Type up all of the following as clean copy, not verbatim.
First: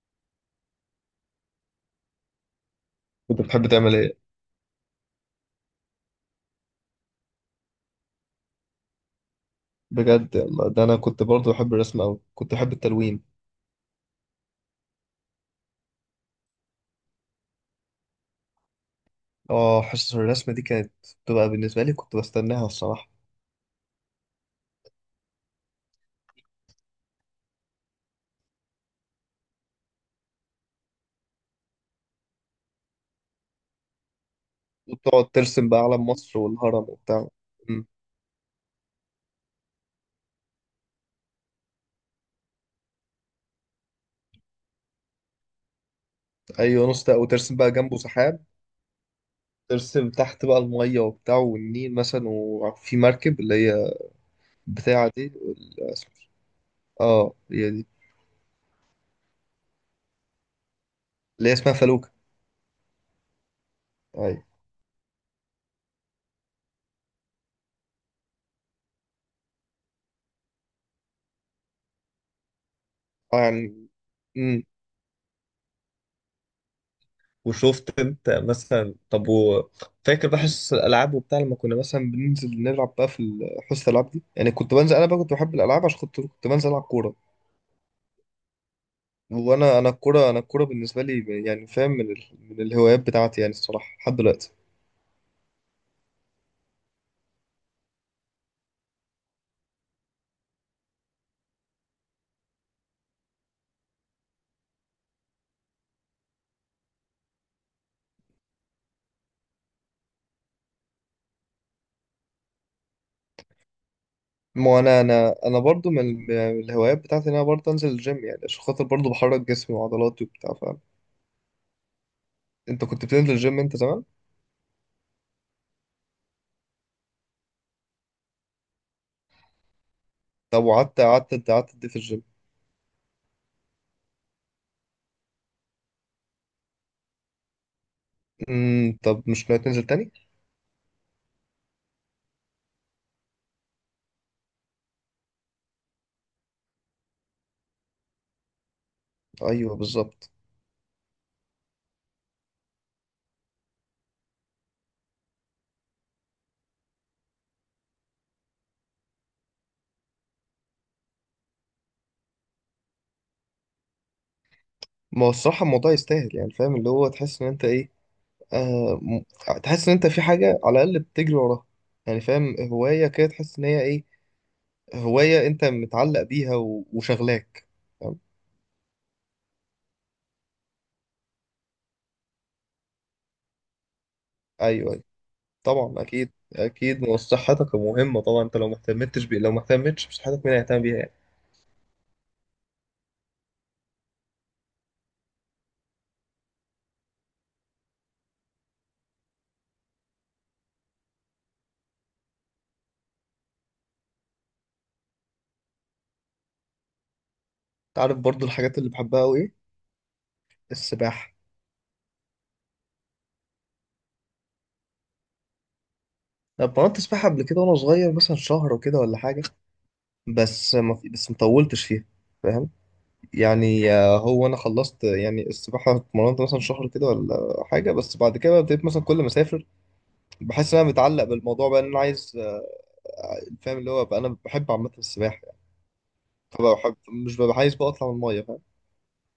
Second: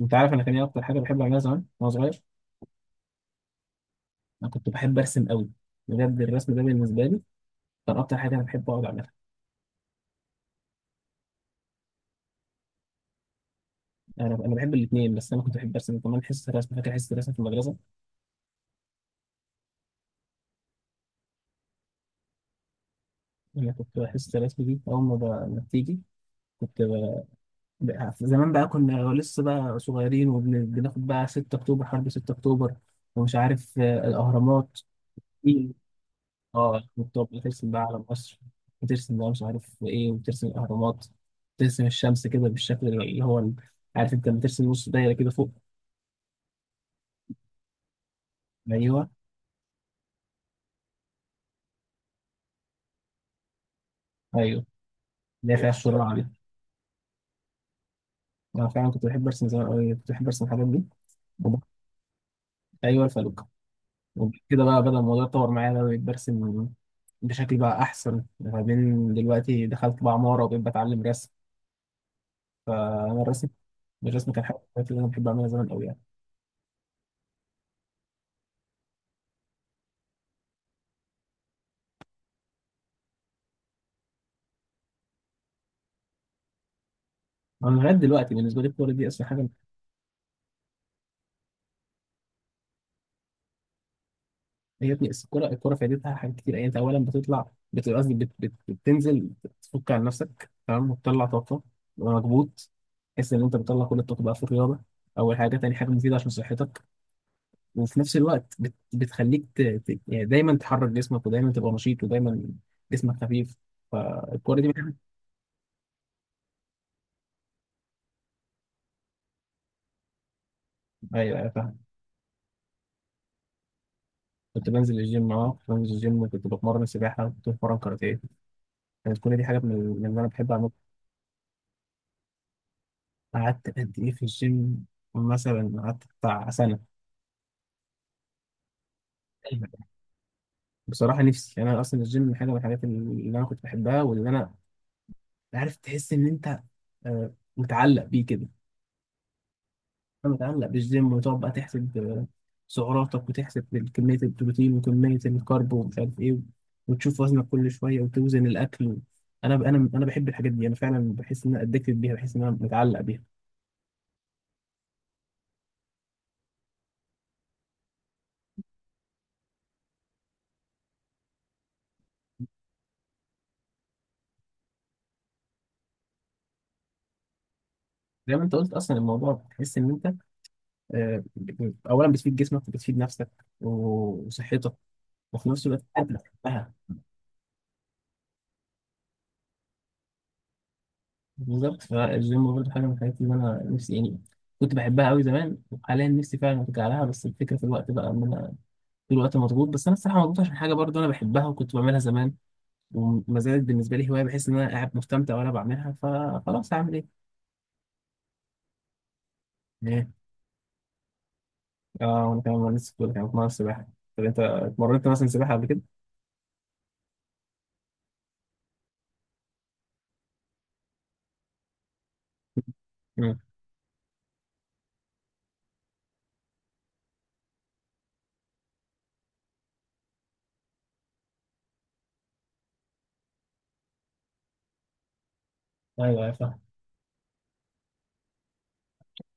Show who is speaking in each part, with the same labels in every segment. Speaker 1: انت عارف انا كان ايه اكتر حاجه بحب اعملها زمان وانا صغير.
Speaker 2: كنت بتحب تعمل ايه؟
Speaker 1: انا كنت بحب ارسم قوي. بجد الرسم ده بالنسبه لي كان اكتر حاجه انا بحب اقعد اعملها.
Speaker 2: بجد؟ يلا ده انا كنت برضه بحب الرسم اوي، كنت بحب التلوين.
Speaker 1: انا بحب الاثنين، بس انا كنت بحب ارسم كمان. حصه الرسم، فاكر حصه الرسم في المدرسه؟
Speaker 2: اه حصص الرسم دي كانت بتبقى بالنسبه لي كنت بستناها الصراحه.
Speaker 1: انا كنت حصه الرسم دي اول ما ما بتيجي كنت زمان بقى كنا لسه بقى صغيرين، وبناخد بقى 6 اكتوبر، حرب 6 اكتوبر، ومش عارف الاهرامات.
Speaker 2: وتقعد ترسم بقى علم مصر والهرم
Speaker 1: اه، بتبقى
Speaker 2: وبتاع.
Speaker 1: بترسم بقى
Speaker 2: أمم،
Speaker 1: على مصر، بترسم بقى مش عارف ايه، وبترسم الاهرامات. بترسم الشمس كده بالشكل اللي هو عارف، انت بترسم نص دايره كده فوق.
Speaker 2: ايوه نص ده، وترسم بقى جنبه سحاب.
Speaker 1: ايوه.
Speaker 2: ترسم تحت بقى الميه وبتاع والنيل مثلا، وفي مركب اللي هي
Speaker 1: ايوه،
Speaker 2: بتاعه دي
Speaker 1: اللي هي فيها الشرع دي.
Speaker 2: اه هي دي،
Speaker 1: انا فعلا كنت بحب ارسم زمان أوي، كنت بحب ارسم الحاجات دي.
Speaker 2: اللي هي
Speaker 1: وب-
Speaker 2: اسمها فلوكه.
Speaker 1: ايوه الفلوكه. وبعد
Speaker 2: ايوه.
Speaker 1: كده بقى بدأ الموضوع يتطور معايا بقى، بقيت برسم بشكل بقى احسن، ما بين دلوقتي دخلت بقى عماره وبقيت بتعلم رسم. فانا
Speaker 2: آه،
Speaker 1: الرسم الرسم كان حاجه من
Speaker 2: يعني
Speaker 1: الحاجات اللي انا بحب اعملها زمان قوي يعني.
Speaker 2: وشفت انت مثلا؟ فاكر بقى حصص الالعاب وبتاع؟ لما كنا مثلا بننزل نلعب بقى في حصص الالعاب دي، يعني كنت بنزل انا بقى كنت بحب الالعاب عشان كنت بنزل العب كوره.
Speaker 1: انا لغايه دلوقتي بالنسبه لي الكوره دي اصلا حاجه
Speaker 2: وانا الكوره، انا الكوره بالنسبه لي يعني فاهم، من الهوايات بتاعتي يعني، الصراحه لحد دلوقتي.
Speaker 1: هي ابني. بس الكرة فايدتها حاجات كتير يعني. انت اولا بتطلع بتنزل تفك عن نفسك تمام وتطلع طاقة ومكبوت، تحس ان انت بتطلع كل الطاقة بقى في الرياضة. اول حاجة. تاني حاجة، مفيدة عشان صحتك. وفي نفس الوقت بتخليك يعني دايما تحرك جسمك، ودايما تبقى نشيط، ودايما جسمك خفيف. فالكرة دي
Speaker 2: ما
Speaker 1: بتحب.
Speaker 2: انا برضو من الهوايات بتاعتي ان انا برضو انزل الجيم، يعني عشان خاطر برضو بحرك جسمي وعضلاتي وبتاع، فاهم؟
Speaker 1: ايوه ايوه فاهم.
Speaker 2: انت كنت بتنزل الجيم انت زمان؟
Speaker 1: كنت بنزل الجيم، اه كنت بنزل الجيم، وكنت بتمرن سباحة وكنت بتمرن كاراتيه. كانت كل دي حاجة من اللي انا بحب
Speaker 2: طب
Speaker 1: اعملها.
Speaker 2: وقعدت قعدت قعدت قد ايه في الجيم؟
Speaker 1: قعدت قد ايه في الجيم؟ مثلا قعدت بتاع سنة.
Speaker 2: امم، طب مش ناوي تنزل
Speaker 1: أيوة.
Speaker 2: تاني؟
Speaker 1: بصراحه نفسي يعني، انا اصلا الجيم من حاجه من الحاجات اللي انا كنت بحبها، واللي انا عارف، تحس ان انت متعلق بيه كده.
Speaker 2: ايوه بالظبط.
Speaker 1: أنا متعلق بالجيم، وتقعد بقى تحسب سعراتك، وتحسب كميه البروتين وكميه الكارب ومش عارف ايه، وتشوف وزنك كل شويه وتوزن الاكل. انا بحب الحاجات دي، انا فعلا بحس ان انا ادكتد بيها، بحس ان انا متعلق بيها.
Speaker 2: ما هو الصراحة الموضوع يستاهل يعني، فاهم؟ اللي هو تحس إن أنت إيه، آه م... تحس إن أنت في حاجة على الأقل بتجري وراها. يعني فاهم، هواية كده تحس إن هي إيه، هواية أنت متعلق بيها وشغلاك، فاهم؟
Speaker 1: زي ما انت قلت، اصلا الموضوع بتحس ان انت آه، اولا بتفيد جسمك، وبتفيد نفسك وصحتك.
Speaker 2: أيوه أيوه.
Speaker 1: وفي نفس الوقت
Speaker 2: طبعا،
Speaker 1: انت
Speaker 2: أكيد
Speaker 1: بتحبها.
Speaker 2: أكيد، ما هو صحتك مهمة طبعا. أنت لو ما اهتمتش بي... لو ما اهتمتش بصحتك مين هيهتم بيها يعني؟
Speaker 1: بالظبط. فالجيم برضه حاجة من الحاجات اللي أنا نفسي يعني كنت بحبها أوي زمان، وحاليا نفسي فعلا أرجع لها، بس الفكرة في الوقت بقى، إن أنا في الوقت مضغوط. بس أنا الصراحة مضغوط عشان حاجة برضه أنا بحبها وكنت بعملها زمان، وما زالت بالنسبة لي هواية، بحس إن أنا قاعد مستمتع وأنا بعملها، فخلاص هعمل إيه؟
Speaker 2: أنت عارف برضو الحاجات اللي بحبها أوي إيه؟
Speaker 1: إيه؟
Speaker 2: السباحة.
Speaker 1: آه، وأنا كمان لسه كنت كمان بتمرن سباحة. طب أنت اتمرنت مثلا سباحة قبل كده؟
Speaker 2: أنا اتمرنت سباحة قبل كده وأنا صغير، مثلا شهر وكده ولا حاجة، بس ما في... بس مطولتش فيها، فاهم؟
Speaker 1: امم.
Speaker 2: يعني هو انا خلصت يعني، السباحه اتمرنت مثلا شهر كده ولا حاجه، بس بعد كده بقى ابتديت مثلا كل ما اسافر بحس ان انا متعلق بالموضوع، بقى ان انا عايز، فاهم؟ اللي هو بقى انا بحب عامه السباحه يعني.
Speaker 1: أيوه أيوه فاهم.
Speaker 2: فبقى بحب، مش ببقى عايز بقى اطلع من الميه، فاهم؟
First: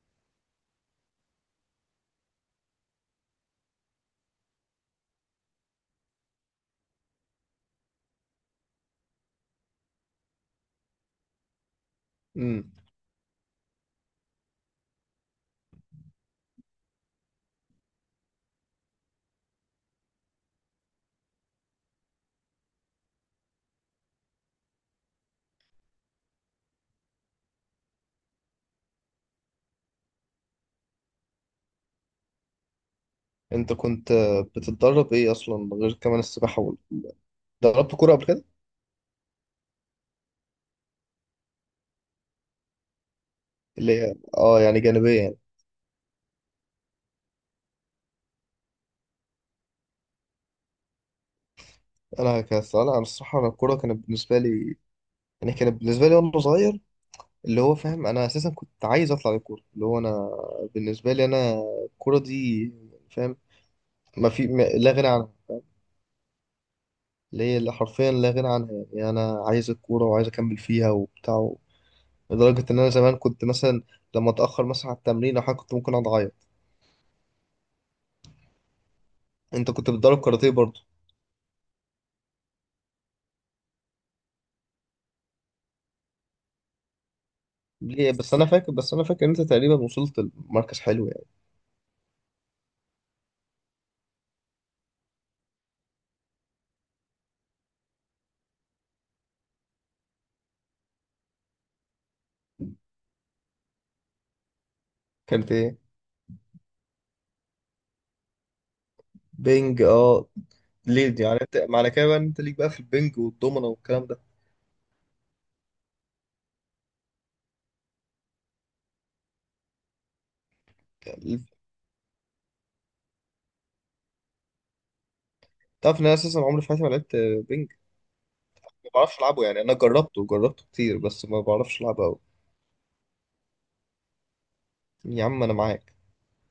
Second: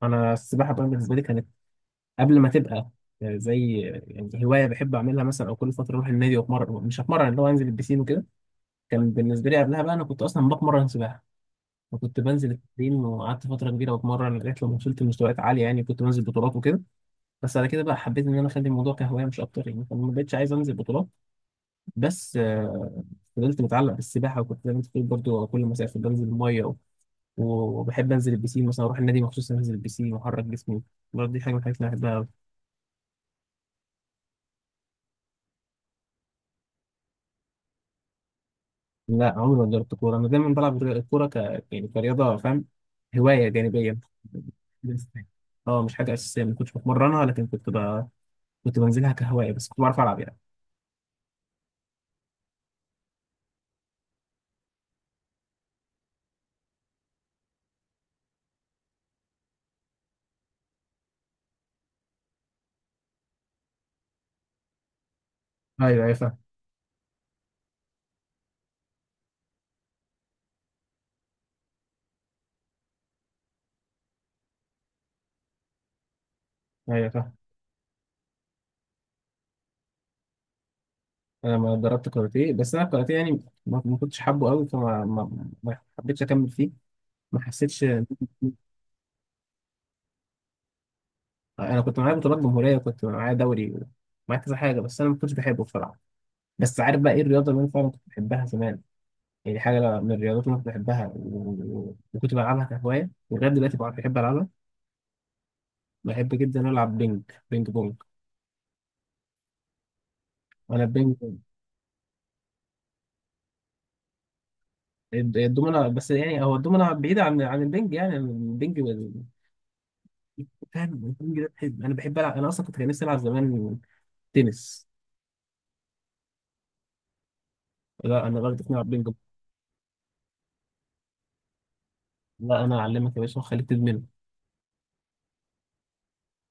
Speaker 1: أنا السباحة بقى بالنسبة لي كانت قبل ما تبقى زي يعني هواية بحب أعملها، مثلا أو كل فترة أروح النادي وأتمرن، مش هتمرن اللي هو أنزل البسين وكده. كان بالنسبه لي قبلها بقى انا كنت اصلا بتمرن سباحه، وكنت بنزل
Speaker 2: امم.
Speaker 1: التمرين وقعدت فتره كبيره بتمرن، لغايه لما وصلت لمستويات عاليه يعني، كنت بنزل بطولات وكده. بس على كده بقى حبيت ان انا اخلي الموضوع كهوايه مش اكتر يعني، فما بقتش عايز انزل بطولات. بس فضلت متعلق بالسباحه، وكنت زي ما انت بتقول برضه، كل ما اسافر بنزل الميه وبحب انزل البسين، مثلا اروح النادي مخصوص انزل البسين واحرك جسمي. برضه دي حاجه من الحاجات اللي أنا بحبها أوي.
Speaker 2: انت كنت بتتدرب ايه اصلا غير كمان السباحه دربت كوره قبل كده؟
Speaker 1: لا، عمري ما جربت كورة. أنا دايما بلعب الكورة يعني كرياضة، فاهم، هواية جانبية
Speaker 2: اللي هي اه يعني
Speaker 1: بس.
Speaker 2: جانبيه يعني.
Speaker 1: اه مش حاجة أساسية، ما كنتش بتمرنها، لكن كنت كنت بنزلها كهواية بس، كنت بعرف ألعب يعني.
Speaker 2: انا كسؤال، انا الصراحه انا الكوره كانت بالنسبه لي، يعني كانت بالنسبه لي وانا صغير اللي هو فاهم، انا اساسا كنت عايز اطلع للكوره، اللي هو انا بالنسبه لي انا الكوره دي، فاهم؟ ما في ما لا غنى عنها،
Speaker 1: ايوه ايوه فاهم.
Speaker 2: اللي هي اللي حرفيا لا غنى عنها يعني. يعني انا عايز الكوره وعايز اكمل فيها وبتاع، لدرجه ان انا زمان كنت مثلا لما اتاخر مثلا على التمرين او حاجه كنت ممكن اقعد اعيط.
Speaker 1: ايوه فاهم.
Speaker 2: انت كنت بتدرب كاراتيه برضه؟
Speaker 1: أنا ما دربت كاراتيه، بس أنا الكاراتيه يعني ما كنتش حابه قوي، فما ما... ما حبيتش أكمل فيه. ما حسيتش.
Speaker 2: ليه بس؟ انا فاكر، بس انا فاكر ان انت تقريبا وصلت لمركز حلو يعني.
Speaker 1: أنا كنت معايا بطولات جمهورية، وكنت معايا دوري، ومعايا كذا حاجة، بس أنا ما كنتش بحبه بصراحة. بس عارف بقى إيه الرياضة اللي أنا فعلا كنت بحبها زمان؟ يعني حاجة من الرياضات اللي كنت بحبها، وكنت بلعبها كهواية، ولغاية دلوقتي بقى بحب ألعبها.
Speaker 2: كانت ايه؟
Speaker 1: بحب جدا ألعب بينج، بينج بونج.
Speaker 2: بينج، اه.
Speaker 1: أنا
Speaker 2: ليه
Speaker 1: البينج،
Speaker 2: دي يعني؟ انت معنى كده بقى ان انت ليك بقى في البينج والدومنه والكلام ده؟
Speaker 1: الدومنة بس، يعني هو الدومنة بعيدة عن البينج يعني. البينج فاهم؟ البينج ده أنا بحب ألعب. أنا أصلا كنت نفسي ألعب زمان تنس.
Speaker 2: تعرف ان انا اساسا عمري في حياتي ما لعبت بينج؟
Speaker 1: لا أنا برضه ألعب
Speaker 2: ما
Speaker 1: بينج.
Speaker 2: بعرفش العبه يعني، انا جربته كتير بس ما بعرفش العبه قوي.
Speaker 1: لا، أنا أعلمك يا باشا وأخليك تدمنه.
Speaker 2: يا عم انا معاك.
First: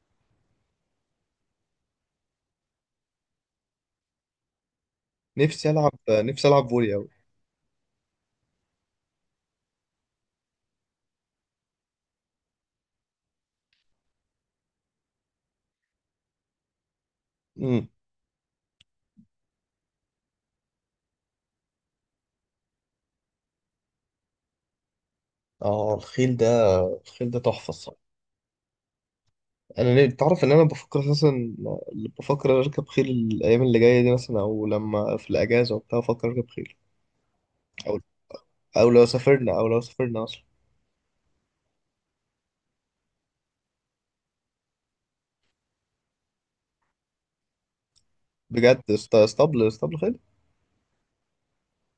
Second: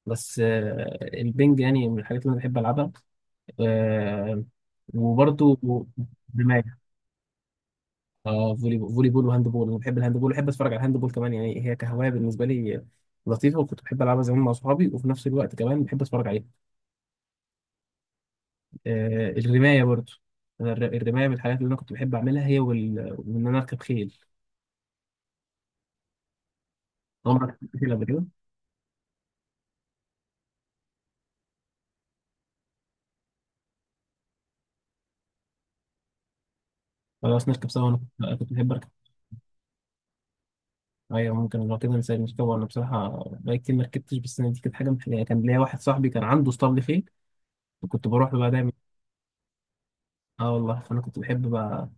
Speaker 1: بس البينج يعني من الحاجات اللي أنا بحب ألعبها. آه، وبرضه
Speaker 2: نفسي العب، نفسي
Speaker 1: دماغ.
Speaker 2: العب فولي قوي.
Speaker 1: اه، فولي بول، فولي بول وهاند بول. انا بحب الهاند بول، وبحب اتفرج على الهاند بول كمان، يعني هي كهوايه بالنسبه لي لطيفه، وكنت بحب العبها زمان مع اصحابي، وفي نفس الوقت كمان بحب اتفرج عليها.
Speaker 2: امم.
Speaker 1: آه، الرمايه برضو. أنا الرمايه من الحاجات اللي انا كنت بحب اعملها، هي وان انا اركب خيل.
Speaker 2: اه الخيل ده، الخيل ده
Speaker 1: عمرك
Speaker 2: تحفه
Speaker 1: ركبت خيل
Speaker 2: الصراحه.
Speaker 1: قبل كده؟
Speaker 2: انا ليه؟ تعرف ان انا بفكر اساسا، بفكر اركب خيل الايام اللي جايه دي مثلا، او لما في الاجازه وبتاع بفكر اركب خيل.
Speaker 1: خلاص نركب سوا، انا
Speaker 2: او،
Speaker 1: أنا كنت بحب
Speaker 2: او
Speaker 1: اركب.
Speaker 2: لو سافرنا او لو سافرنا اصلا.
Speaker 1: ايوه ممكن لو كده نسال نركب. انا بصراحه بقالي كتير ما ركبتش، بس أنا دي كانت حاجه من الحاجات. كان ليا واحد صاحبي كان عنده اسطبل خيل، وكنت بروح له بقى دايما.
Speaker 2: بجد؟ اسطبل خيل؟
Speaker 1: اه والله، فانا كنت بحب بقى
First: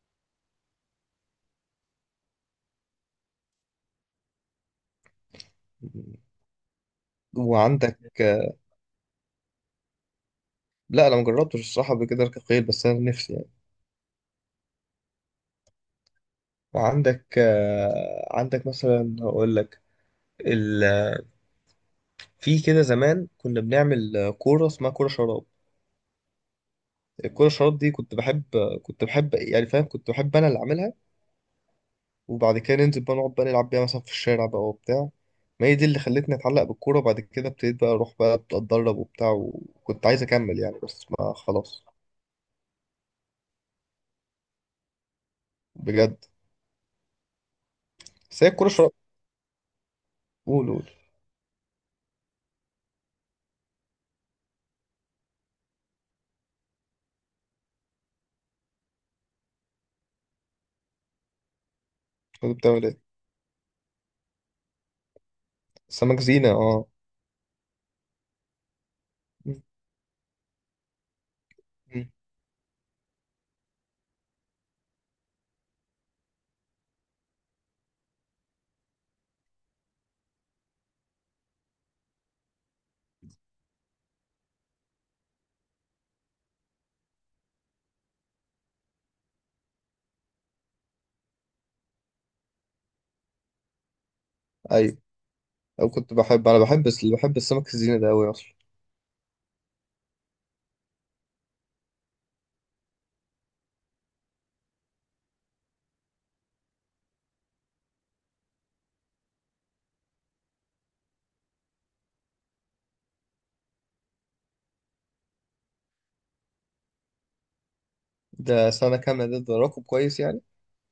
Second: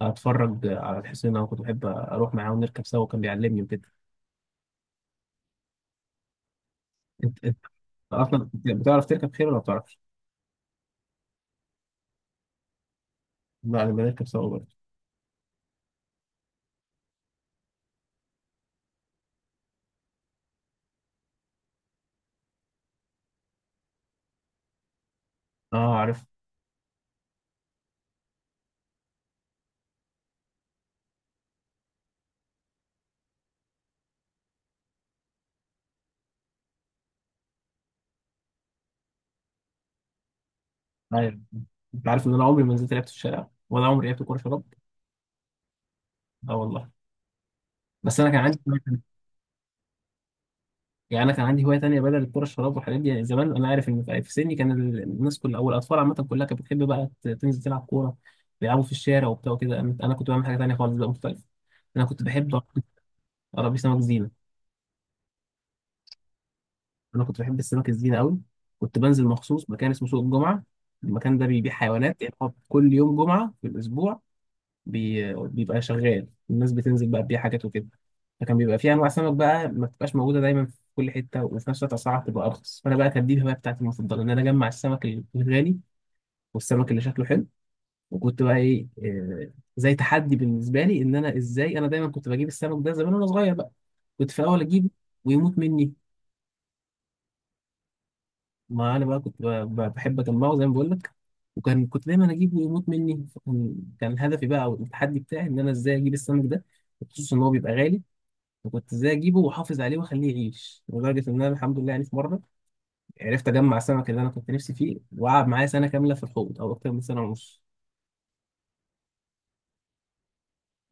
Speaker 1: اتفرج على الحسين، انا كنت بحب اروح معاه ونركب سوا وكان بيعلمني وكده. انت
Speaker 2: وعندك؟
Speaker 1: اصلا بتعرف تركب خيل ولا ما بتعرفش؟
Speaker 2: لا انا مجربتش الصراحه قبل كده اركب خيل، بس انا نفسي يعني.
Speaker 1: لا انا بنركب سوا برضه.
Speaker 2: وعندك، عندك مثلا، هقول لك: في كده زمان كنا بنعمل كورة اسمها كورة شراب.
Speaker 1: اه عارف،
Speaker 2: الكورة شراب دي كنت بحب، كنت بحب يعني فاهم، كنت بحب أنا اللي أعملها، وبعد كده ننزل بقى نقعد بقى نلعب بيها مثلا في الشارع بقى وبتاع. ما هي دي اللي خلتني أتعلق بالكورة، وبعد كده ابتديت بقى أروح بقى أتدرب وبتاع وكنت عايز أكمل يعني بس ما،
Speaker 1: عارف.
Speaker 2: خلاص.
Speaker 1: انت عارف ان انا عمري ما نزلت لعبت في الشارع، ولا عمري لعبت كوره شراب؟
Speaker 2: بجد؟
Speaker 1: اه والله. بس انا كان
Speaker 2: بس هي
Speaker 1: عندي،
Speaker 2: الكورة شراب. قول قول.
Speaker 1: يعني انا كان عندي هوايه تانيه بدل الكوره الشراب والحاجات دي يعني. زمان انا عارف ان في سني كان الناس كلها، او الاطفال عامه كلها، كانت بتحب بقى تنزل تلعب كوره، بيلعبوا في الشارع وبتاع وكده. أنا كنت بعمل حاجه تانيه خالص بقى مختلفه. انا كنت
Speaker 2: كنت
Speaker 1: بحب
Speaker 2: بتعمل إيه؟
Speaker 1: اربي سمك زينه.
Speaker 2: سمك زينة، أه.
Speaker 1: انا كنت بحب السمك الزينه قوي. كنت بنزل
Speaker 2: م-
Speaker 1: مخصوص مكان اسمه سوق الجمعه. المكان ده بيبيع
Speaker 2: م.
Speaker 1: حيوانات، يعني هو كل يوم جمعه في الاسبوع بيبقى شغال، الناس بتنزل بقى تبيع حاجات وكده. فكان بيبقى فيه انواع سمك بقى ما بتبقاش موجوده دايما في كل حته، وفي نفس الوقت اسعارها بتبقى ارخص. فانا بقى كانت دي الهوايه بتاعتي المفضله، ان انا اجمع السمك الغالي، والسمك اللي شكله حلو. وكنت بقى ايه، زي تحدي بالنسبه لي، ان انا ازاي، انا دايما كنت بجيب السمك ده زمان وانا صغير بقى، كنت في الاول اجيبه
Speaker 2: أيوه.
Speaker 1: ويموت
Speaker 2: أو
Speaker 1: مني.
Speaker 2: كنت بحب، أنا بحب، بس بحب السمك الزينة ده أوي أصلا.
Speaker 1: ما انا بقى كنت بقى بحب اجمعه زي ما بقول لك. وكان كنت دايما اجيبه ويموت مني، فكان هدفي بقى او التحدي بتاعي، ان انا ازاي اجيب السمك ده، خصوصا ان هو بيبقى غالي، فكنت ازاي اجيبه واحافظ عليه واخليه يعيش. لدرجه ان انا الحمد لله، يعني في مره عرفت اجمع السمك اللي انا كنت نفسي فيه، وقعد معايا سنه كامله في الحوض، او اكتر من سنه ونص.
Speaker 2: ده سنة كاملة، ده ده رقم كويس يعني.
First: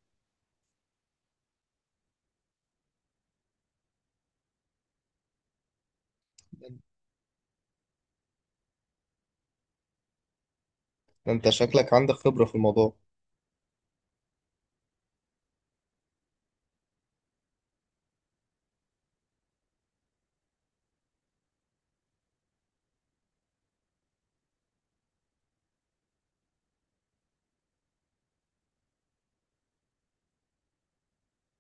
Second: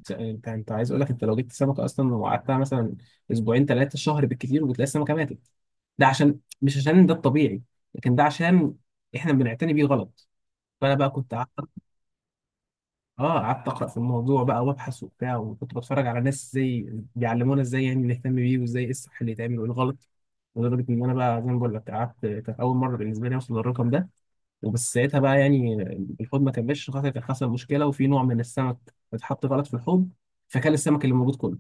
Speaker 1: انت عايز اقول لك، انت لو جبت سمكه اصلا وقعدتها مثلا اسبوعين ثلاثه شهر بالكثير، وبتلاقي السمكه ماتت، ده عشان، مش عشان ده الطبيعي، لكن ده عشان احنا بنعتني بيه غلط. فانا بقى
Speaker 2: ده
Speaker 1: كنت،
Speaker 2: انت شكلك عندك خبرة في الموضوع.
Speaker 1: اه، قعدت اقرا في الموضوع بقى وابحث وبتاع، وكنت بتفرج على ناس ازاي بيعلمونا، ازاي يعني نهتم بيه، وازاي ايه الصح اللي يتعمل وايه الغلط. لدرجه ان انا بقى، زي ما بقول لك، قعدت كانت اول مره بالنسبه لي اوصل للرقم ده. وبس ساعتها بقى يعني الحوض ما كملش، خاطر كان حصل مشكله، وفي نوع من السمك اتحط غلط في الحوض، فكان السمك اللي موجود كله.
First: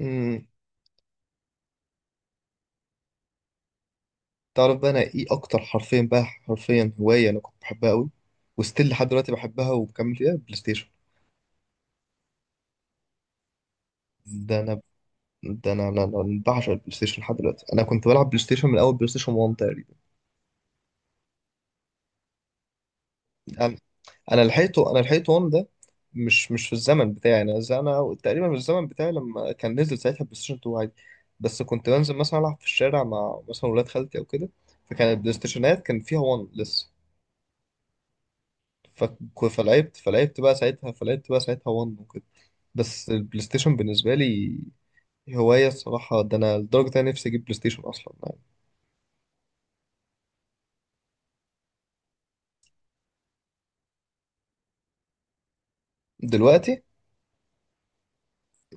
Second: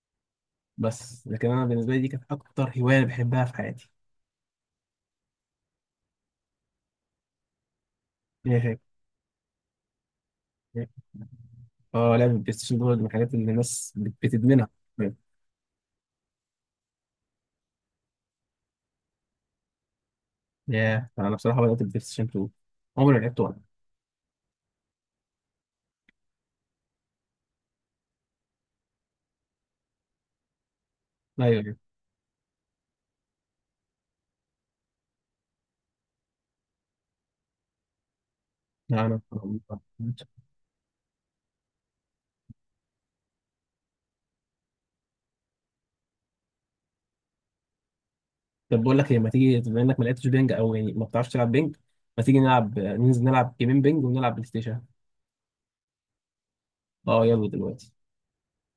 Speaker 2: امم.
Speaker 1: بس لكن انا بالنسبه لي دي كانت اكتر هوايه أنا بحبها في حياتي.
Speaker 2: تعرف بقى انا ايه اكتر حرفين بقى، حرفيا هواية انا كنت بحبها قوي
Speaker 1: إيه؟
Speaker 2: وستيل لحد دلوقتي بحبها وبكمل فيها؟ بلاي
Speaker 1: هي؟
Speaker 2: ستيشن.
Speaker 1: اه، لعب البلاي ستيشن دول من الحاجات اللي الناس
Speaker 2: ده
Speaker 1: بتدمنها.
Speaker 2: انا ده انا انا أنا بعشق البلاي ستيشن لحد دلوقتي. انا كنت بلعب بلاي ستيشن من اول بلاي ستيشن 1 تقريبا.
Speaker 1: ياه، انا بصراحه بدات البلاي ستيشن 2، عمري ما لعبت ولا.
Speaker 2: انا انا لحقته، انا لحقته 1 ده، مش في الزمن بتاعي يعني. انا انا تقريبا في الزمن بتاعي لما كان نزل ساعتها بلاي ستيشن 2 عادي، بس
Speaker 1: ايوه
Speaker 2: كنت بنزل مثلا العب في الشارع مع مثلا ولاد خالتي او كده، فكان البلاي ستيشنات كان فيها 1 لسه.
Speaker 1: أنا.
Speaker 2: فلعبت بقى ساعتها 1 وكده. بس البلاي ستيشن بالنسبة لي هواية الصراحة، ده أنا لدرجة أنا نفسي أجيب بلاي ستيشن أصلا يعني.
Speaker 1: طب بقول لك إيه، ما تيجي، بما إنك ما لعبتش بينج، أو يعني ما بتعرفش تلعب بينج، ما تيجي نلعب، ننزل نلعب جيمين بينج ونلعب بلاي ستيشن؟
Speaker 2: دلوقتي؟
Speaker 1: أه يلا دلوقتي.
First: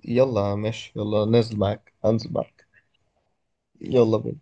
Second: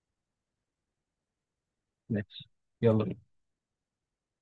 Speaker 2: يلا ماشي، يلا نازل معاك، أنزل
Speaker 1: ماشي
Speaker 2: معاك
Speaker 1: يلا بينا.
Speaker 2: يلا بينا.